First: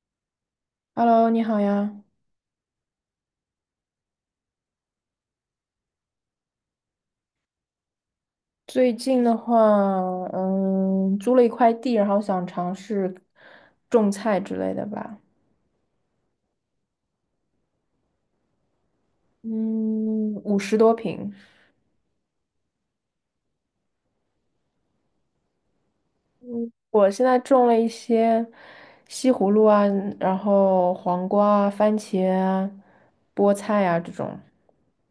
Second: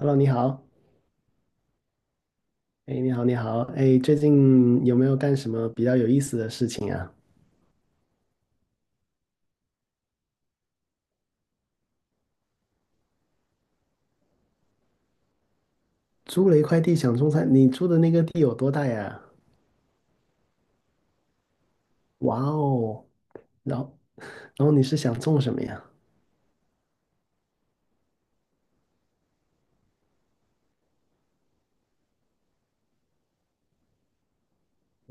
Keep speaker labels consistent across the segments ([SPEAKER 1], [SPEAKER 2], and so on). [SPEAKER 1] Hello，你好，
[SPEAKER 2] Hello，你好呀。
[SPEAKER 1] 哎，你好，你好，哎，最近有没有干什么比较有意思的事情啊？
[SPEAKER 2] 最近的话，租了一块地，然后想尝试种菜之类的吧。
[SPEAKER 1] 租了一块地想种菜，你租的那个地有多大呀？
[SPEAKER 2] 嗯，50多平。
[SPEAKER 1] 哇哦，然后你是想种什么呀？
[SPEAKER 2] 我现在种了一些西葫芦啊，然后黄瓜啊、番茄啊、菠菜啊这种。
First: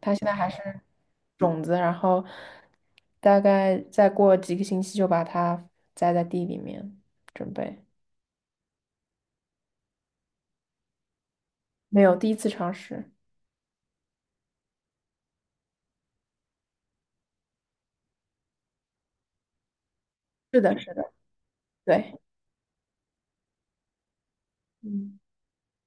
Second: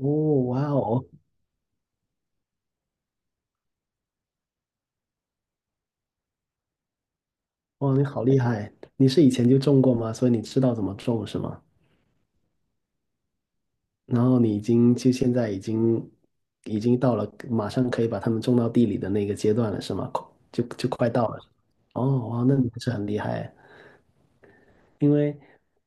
[SPEAKER 2] 它现在还是
[SPEAKER 1] 哇哦，
[SPEAKER 2] 种子，然后大概再过几个星期就把它栽在地里面，准备。
[SPEAKER 1] 哇，你好厉害！你是以前就种过吗？所以你知道怎么种是吗？
[SPEAKER 2] 没有，第一次尝试。
[SPEAKER 1] 然后你已经就现在已经到了马上可以把它们种到地里的那个阶段了是吗？
[SPEAKER 2] 是
[SPEAKER 1] 就
[SPEAKER 2] 的，
[SPEAKER 1] 就
[SPEAKER 2] 是
[SPEAKER 1] 快
[SPEAKER 2] 的，
[SPEAKER 1] 到了。
[SPEAKER 2] 对。
[SPEAKER 1] 哦，哇，那你还是很厉害。因
[SPEAKER 2] 嗯。
[SPEAKER 1] 为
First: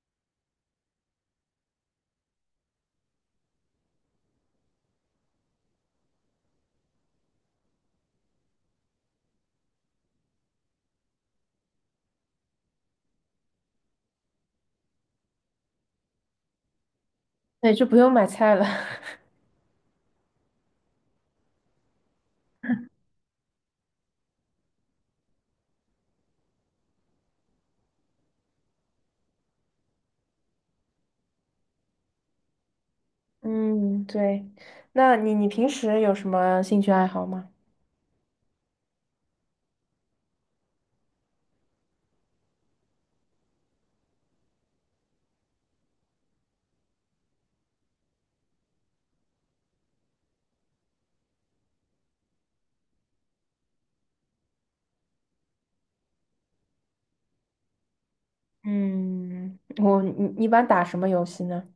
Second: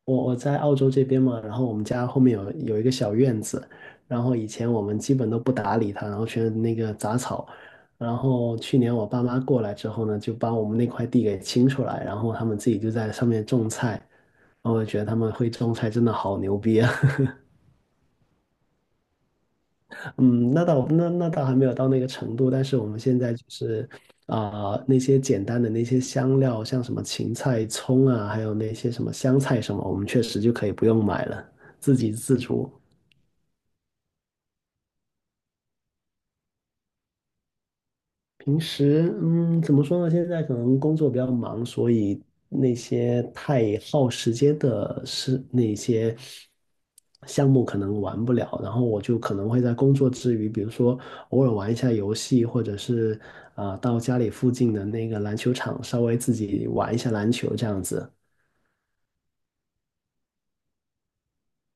[SPEAKER 1] 我在澳洲这边嘛，然后我们家后面有一个小院子，然后以前我们基本都不打理它，然后全是那个杂草。然后去年我爸妈过来之后呢，就把我们那块地给清出来，然后他们自己就在上面种菜。然后我觉得他们会种菜真的好牛逼啊！
[SPEAKER 2] 对，就不用买菜了。
[SPEAKER 1] 嗯，那倒那倒还没有到那个程度，但是我们现在就是那些简单的那些香料，像什么芹菜、葱啊，还有那些什么香菜什么，我们确实就可以不用买了，自给自足。
[SPEAKER 2] 嗯，对。那你平时有什么兴趣爱好吗？
[SPEAKER 1] 平时，嗯，怎么说呢？现在可能工作比较忙，所以那些太耗时间的事，那些项目可能玩不了。然后我就可能会在工作之余，比如说偶尔玩一下游戏，或者是到家里附近的那个篮球场稍微自己玩一下篮球这样子。
[SPEAKER 2] 嗯，我你你一般打什么游戏呢？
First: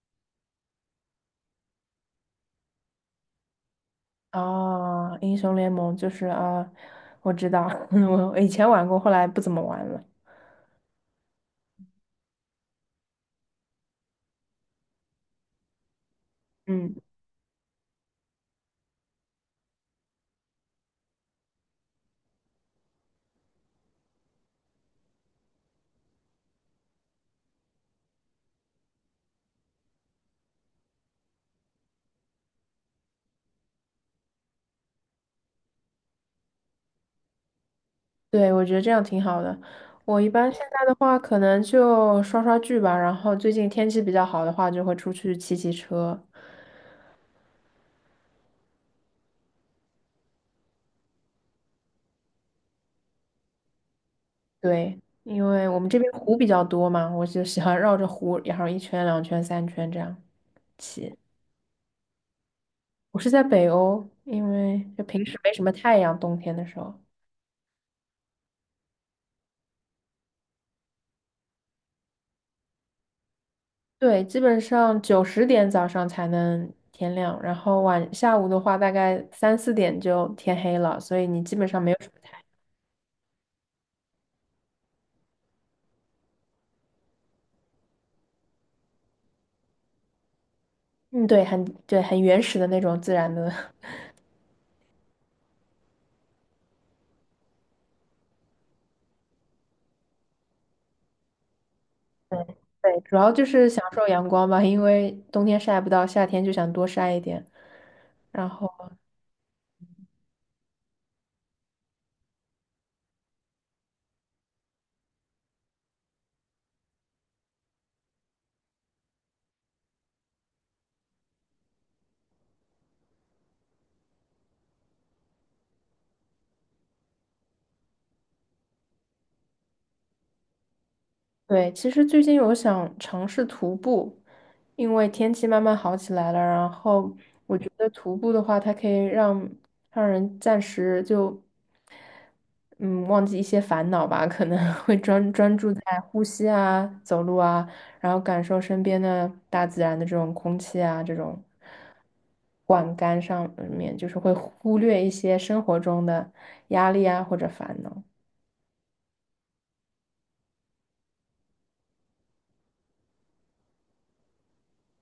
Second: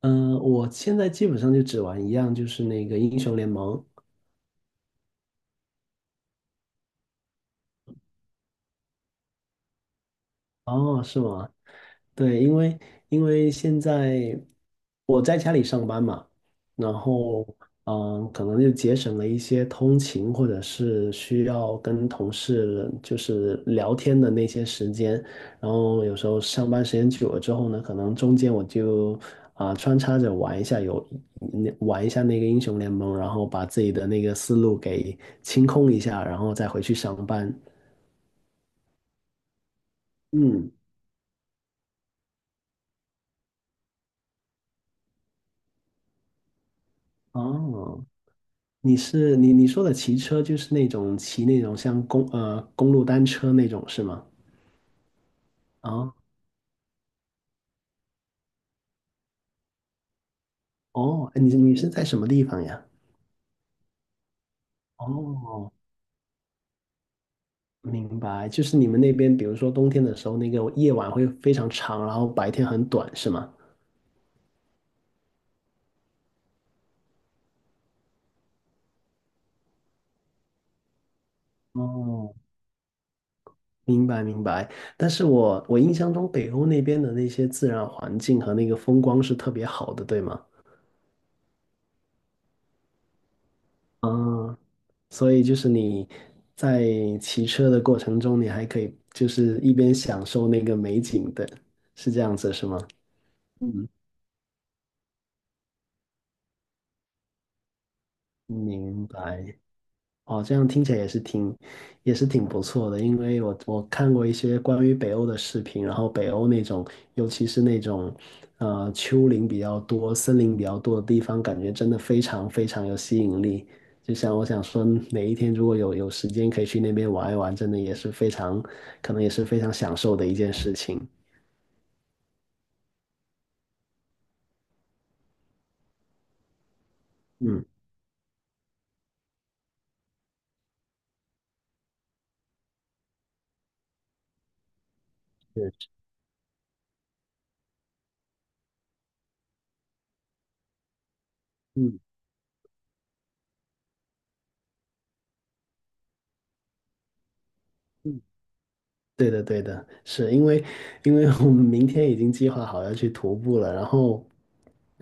[SPEAKER 1] 嗯、我现在基本上就只玩一样，就是那个英雄联盟。
[SPEAKER 2] 哦，英雄联盟就是啊，我知道，我以前玩过，后来不怎么玩了。
[SPEAKER 1] 哦，是吗？对，因为现在我在家里上班嘛，然
[SPEAKER 2] 嗯，
[SPEAKER 1] 后嗯，可能就节省了一些通勤或者是需要跟同事就是聊天的那些时间，然后有时候上班时间久了之后呢，可能中间我就穿插着玩一下那个英雄联盟，然后把自己的那个思路给清空一下，然后再回去上班。
[SPEAKER 2] 对，我觉得这样挺好的。我一般现
[SPEAKER 1] 嗯，
[SPEAKER 2] 在的话，可能就刷刷剧吧，然后最近天气比较好的话，就会出去骑骑车。
[SPEAKER 1] 哦。你是你说的骑车就是那种骑那种像公路单车那种是吗？
[SPEAKER 2] 对，因为我们这边
[SPEAKER 1] 啊
[SPEAKER 2] 湖比较多嘛，我就喜欢绕着湖，然后一圈、两圈、三圈这样起。
[SPEAKER 1] 哦，哎你是在什么地方呀？
[SPEAKER 2] 我是在北欧，因为就平时没什
[SPEAKER 1] 哦，
[SPEAKER 2] 么太阳，冬天的时候，
[SPEAKER 1] 明白，就是你们那边，比如说冬天的时候，那个夜晚会非常长，然后白天很短，是吗？
[SPEAKER 2] 对，基本上九十点早上才能天亮，然后晚下午的话，大概三四点就天黑了，所以你基本上没有什么太
[SPEAKER 1] 哦，
[SPEAKER 2] 阳。
[SPEAKER 1] 明白明白。但是我印象中北欧那边的那些自然环境和那个风光是特别好的，对吗？
[SPEAKER 2] 嗯，对，很对，很原始的那种自然的。
[SPEAKER 1] 嗯，所以就是你在骑车的过程中，你还可以就是一边享受那个美景的，是这样
[SPEAKER 2] 对
[SPEAKER 1] 子是吗？
[SPEAKER 2] 对，主要就是享
[SPEAKER 1] 嗯，
[SPEAKER 2] 受阳光吧，因为冬天晒不到，夏天就想多晒一点。然后
[SPEAKER 1] 明白。哦，这样听起来也是挺，也是挺不错的。因为我看过一些关于北欧的视频，然后北欧那种，尤其是那种，呃，丘陵比较多、森林比较多的地方，感觉真的非常非常有吸引力。就像我想说，哪一天如果有时间可以去那边玩一玩，真的也是非常，可能也是非常享受的一件事情。
[SPEAKER 2] 对，其实最近有想尝试徒步，因为天气慢慢好起来了，然后我
[SPEAKER 1] 嗯，
[SPEAKER 2] 觉得徒步的话，它可以让人暂时就嗯忘记一些烦恼吧，可能 会专注
[SPEAKER 1] 对，
[SPEAKER 2] 在呼吸啊、走路啊，然后感受身边的大自然的这种空气啊、这种
[SPEAKER 1] 嗯。
[SPEAKER 2] 管干上面，就是会忽略一些生活中的压力啊或者烦恼。
[SPEAKER 1] 嗯对的，对的，是因为我们明天已经计划好要去徒步了，然后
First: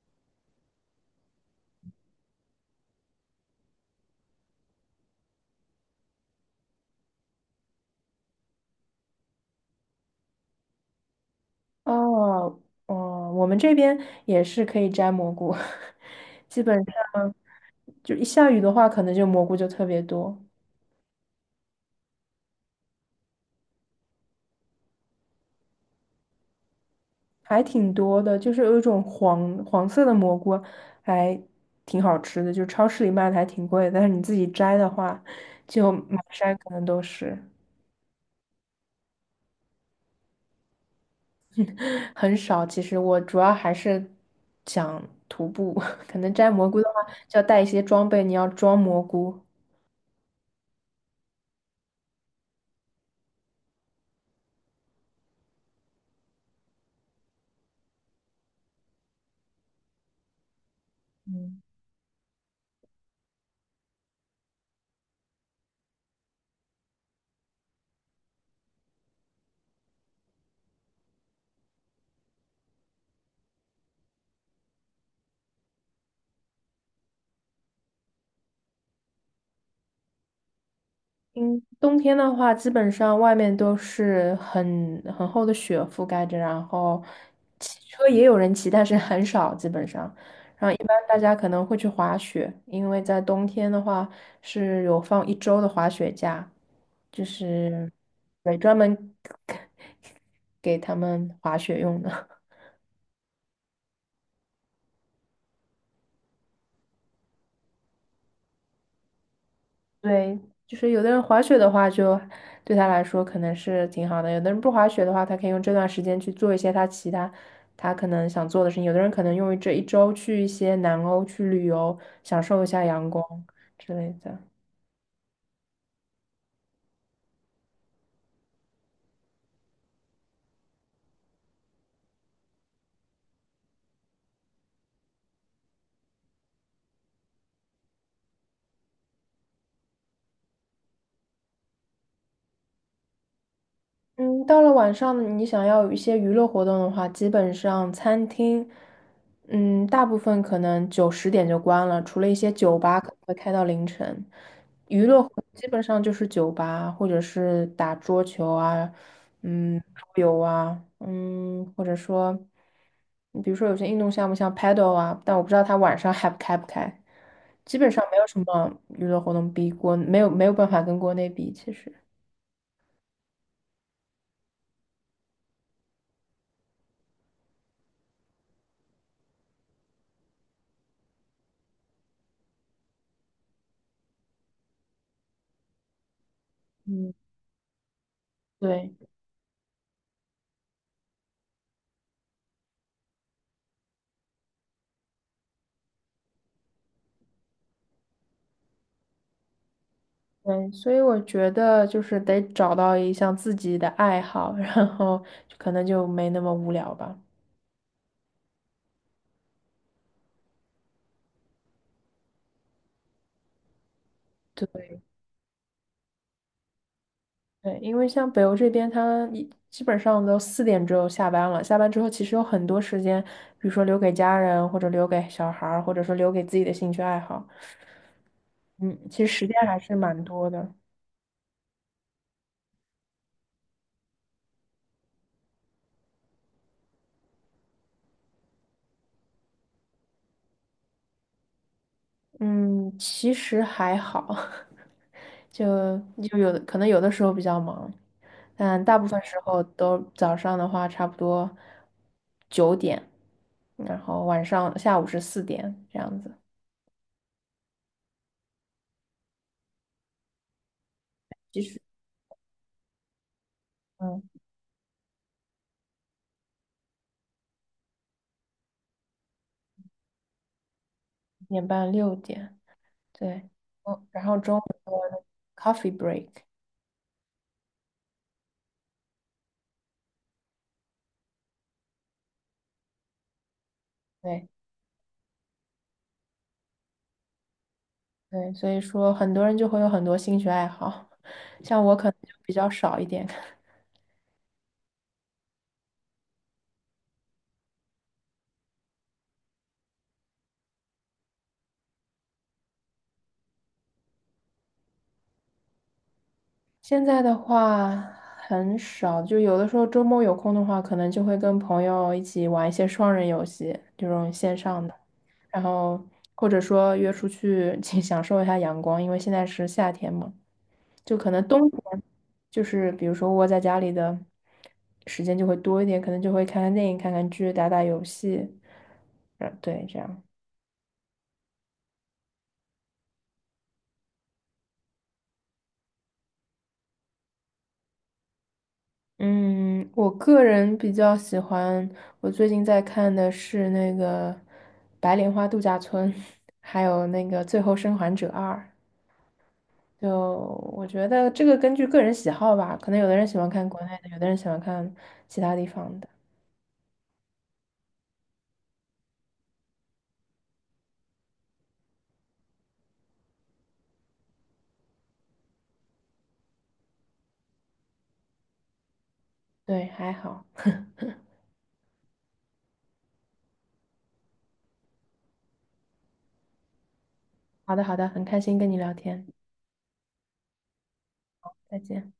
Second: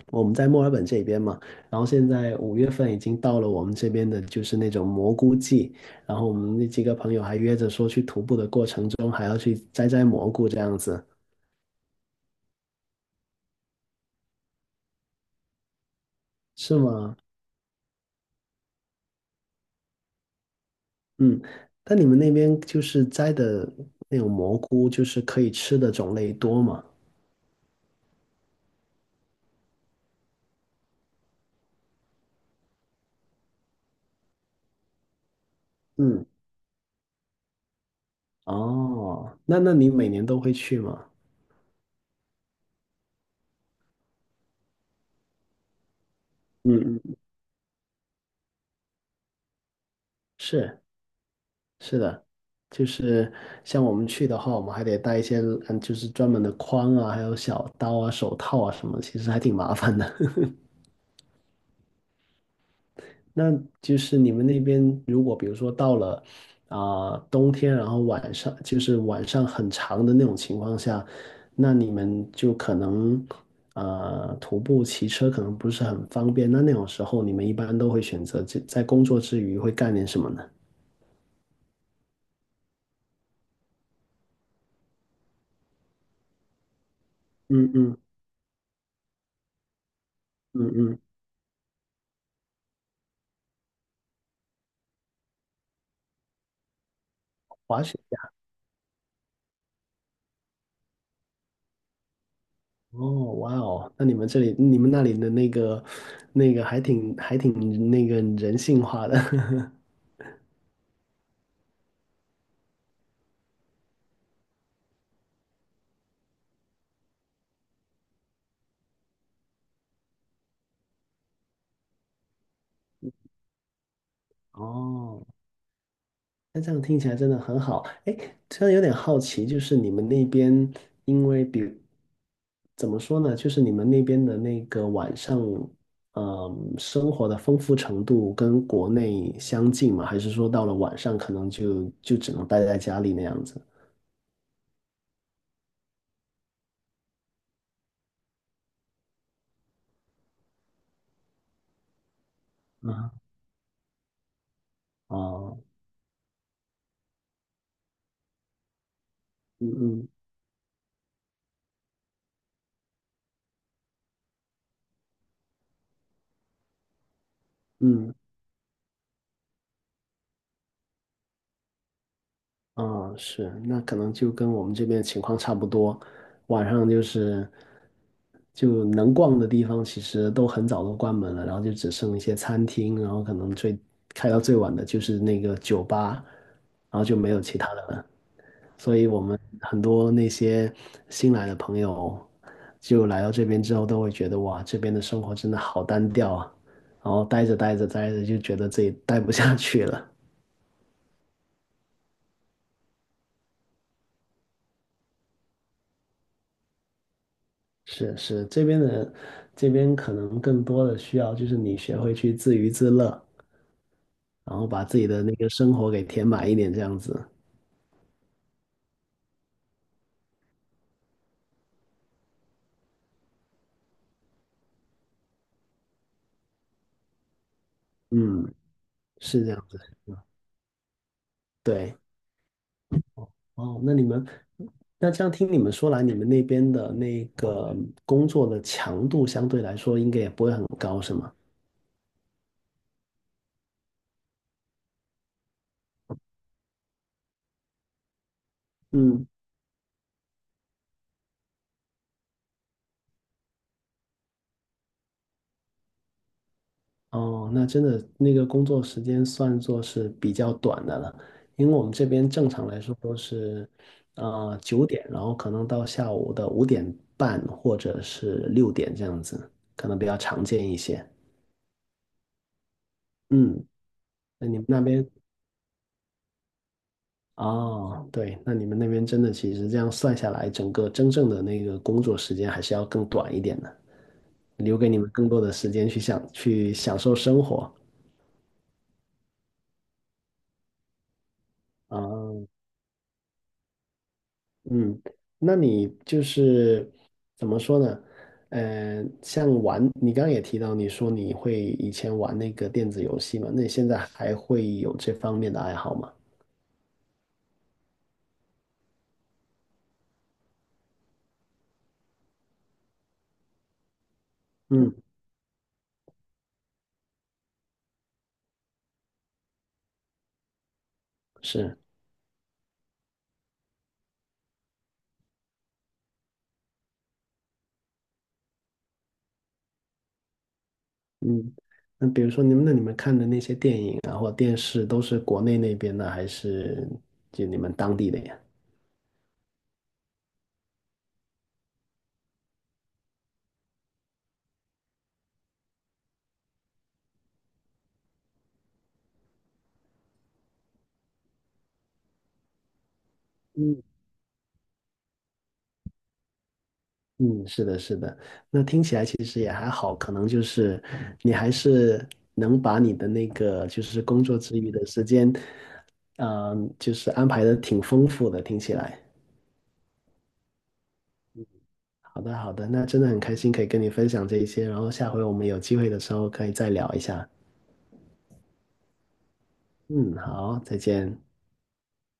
[SPEAKER 1] 我们在墨尔本这边嘛，然后现在五月份已经到了我们这边的就是那种蘑菇季，然后我们那几个朋友还约着说去徒步的过程中还要去摘摘蘑菇这样子，
[SPEAKER 2] 哦，哦，我们这边也是可以摘蘑菇，基本
[SPEAKER 1] 是
[SPEAKER 2] 上
[SPEAKER 1] 吗？
[SPEAKER 2] 就一下雨的话，可能就蘑菇就特别多，
[SPEAKER 1] 嗯，那你们那边就是摘的那种蘑菇，就是可以吃的种类多吗？
[SPEAKER 2] 还挺多的，就是有一种黄黄色的蘑菇，还挺好吃的，就超市里卖的还挺贵的但是你自己摘的话，就满
[SPEAKER 1] 嗯，
[SPEAKER 2] 山可能都是，
[SPEAKER 1] 哦，那那你每年都会去吗？
[SPEAKER 2] 很少。其实我主要还是想徒步，可能摘蘑菇的
[SPEAKER 1] 嗯
[SPEAKER 2] 话，
[SPEAKER 1] 嗯，
[SPEAKER 2] 就要带一些装备，你要装蘑菇。
[SPEAKER 1] 是。是的，就是像我们去的话，我们还得带一些嗯，就是专门的筐啊，还有小刀啊、手套啊什么，其实还挺麻烦的。
[SPEAKER 2] 嗯
[SPEAKER 1] 那就是你们那边，如果比如说到了冬天，然后晚上就是晚上很长的那种情况下，那你们就可能呃徒步、骑车可能不是很方便。那那种时候，你们一般都会选择在工作之余会干点什么呢？
[SPEAKER 2] 嗯，冬天的话，基本上外面都是很厚的雪覆盖着，然后
[SPEAKER 1] 嗯
[SPEAKER 2] 骑
[SPEAKER 1] 嗯
[SPEAKER 2] 车也有人骑，但是很少，基本上。
[SPEAKER 1] 嗯
[SPEAKER 2] 然后一般
[SPEAKER 1] 嗯，
[SPEAKER 2] 大家可能会去滑雪，因为在冬天的话是有放一周的滑雪假，就
[SPEAKER 1] 滑
[SPEAKER 2] 是
[SPEAKER 1] 雪。
[SPEAKER 2] 对专门 给他们滑雪用的。
[SPEAKER 1] 哦，哇哦，那你们这里、你们那里的那个、那个还挺、还挺那个人性化的。
[SPEAKER 2] 对，就是有的人滑雪的话就，对他来说可能是挺好的；有的人不滑雪的话，他可以用这段时间去做一些他其他可能想做的事情；有的人可能用于这一周去一些南欧去旅游，享受一下阳光之类的。
[SPEAKER 1] 哦，那这样听起来真的很好。哎，突然有点好奇，就是你们那边，因为比怎么说呢，就是你们那边的那个晚上，嗯，生活的丰富程度跟国内相近吗？还是说到了晚上可能就只能待在家里那样子？
[SPEAKER 2] 嗯，到了晚上，你想要有一些娱乐活动的话，基本上餐厅，嗯，大部分可能九十点就关了，除了一些酒吧可
[SPEAKER 1] 啊，
[SPEAKER 2] 能会开到凌晨。娱乐活动
[SPEAKER 1] 哦，
[SPEAKER 2] 基本上就是酒吧，或者是打桌球啊，
[SPEAKER 1] 嗯
[SPEAKER 2] 嗯，桌
[SPEAKER 1] 嗯
[SPEAKER 2] 游啊，嗯，或者说，比如说有些运动项目像 paddle 啊，但我不知道它晚上还开不开。基本上
[SPEAKER 1] 嗯，
[SPEAKER 2] 没有什么娱乐活动比国，没有办法跟国内比，其实，
[SPEAKER 1] 嗯，是，那可能就跟我们这边情况差不多。晚上就是就能逛的地方，其实都很早都关门了，然后就只剩一些餐厅，然后可能开到最晚的就是那个酒吧，然后
[SPEAKER 2] 嗯，
[SPEAKER 1] 就没有其他的了。所
[SPEAKER 2] 对。
[SPEAKER 1] 以我们很多那些新来的朋友，就来到这边之后，都会觉得哇，这边的生活真的好单调啊，然后待着就觉得自己待不下去了。
[SPEAKER 2] 对，所以我觉得就是得找到一项自己的爱好，然后就可能就没那么无聊吧。
[SPEAKER 1] 是是，这边的可能更多的需要就是你学会去自娱自乐，然后把
[SPEAKER 2] 对
[SPEAKER 1] 自己的那个生活给填满一点，这样子。
[SPEAKER 2] 对，因为像北欧这边，他一基本上都四点之后下班了，下班之后其实有很多时间，比如说留给家人，或者留给小孩儿，或者说留给自己的兴趣爱好。
[SPEAKER 1] 嗯，
[SPEAKER 2] 嗯，其实
[SPEAKER 1] 是
[SPEAKER 2] 时
[SPEAKER 1] 这
[SPEAKER 2] 间
[SPEAKER 1] 样
[SPEAKER 2] 还
[SPEAKER 1] 子。
[SPEAKER 2] 是蛮多的。
[SPEAKER 1] 对，哦，那你们，那这样听你们说来，你们那边的那个工作的强度相对来说应该也不会很高，是吗？
[SPEAKER 2] 嗯，其实还好。就有的可能有的时候比较忙，但大部分
[SPEAKER 1] 嗯
[SPEAKER 2] 时候都早上的话差不多9点，然后晚上下午是四点这样子，
[SPEAKER 1] 哦，那真的那个工作时间算作是比较短的了，
[SPEAKER 2] 其
[SPEAKER 1] 因为
[SPEAKER 2] 实，
[SPEAKER 1] 我们这边正常来说都是，
[SPEAKER 2] 嗯，
[SPEAKER 1] 呃，九点，然后可能到下午的五点半或者是六点这样子，可能比较常见一些。
[SPEAKER 2] 5点半6点，对，
[SPEAKER 1] 嗯，
[SPEAKER 2] 嗯，然后
[SPEAKER 1] 那
[SPEAKER 2] 中
[SPEAKER 1] 你
[SPEAKER 2] 午
[SPEAKER 1] 们那边
[SPEAKER 2] 的 coffee break，
[SPEAKER 1] 哦，对，那你们那边真的其实这样算下来，整个真正的那个工作时间还是要更短一点的，
[SPEAKER 2] 对
[SPEAKER 1] 留给你们更多的时间去享受生活。
[SPEAKER 2] 对，所以说很多人就会有很多兴趣爱好，像我可能就比
[SPEAKER 1] 啊。
[SPEAKER 2] 较少一点，
[SPEAKER 1] 嗯，那你就是怎么说呢？呃，像玩，你刚刚也提到，你说你会以前玩那个电子游戏嘛？那你现在还会有这方面的爱好吗？
[SPEAKER 2] 现在的话很少，就有的时候周末有空的话，可能就会跟朋友一起玩一些双人游戏，这种线上的，
[SPEAKER 1] 嗯，
[SPEAKER 2] 然后或者说约出去 请享受一下阳光，因为现在是夏天嘛，就可能冬
[SPEAKER 1] 是，
[SPEAKER 2] 天就是比如说窝在家里的时间就会多一点，可能就会看看电影、看看剧、打打游戏，嗯，对，这样。
[SPEAKER 1] 嗯，那比如说你们看的那些电影啊，或电视，都是国内那边的，还是就你们当地的呀？
[SPEAKER 2] 嗯，我个人比较喜欢，我最近在看的是那个《白莲花度假村》，还有那个《最后生还者二》。就我觉得这个根据个人喜好吧，可能有的人喜欢看国
[SPEAKER 1] 嗯
[SPEAKER 2] 内的，有的人喜欢看其他地方的。
[SPEAKER 1] 嗯，是的，是的。那听起来其实也还好，可能就是你还是能把你的那个就是工作之余的时间。嗯，就是安排的挺丰富的，听起来。
[SPEAKER 2] 对，还好。
[SPEAKER 1] 好的，好的，那真的很开心可以跟你分享这一些，然后下回我们有机会的时候可以再聊一下。
[SPEAKER 2] 好的，好的，很开心跟你聊天，
[SPEAKER 1] 嗯，好，再见。
[SPEAKER 2] 再见。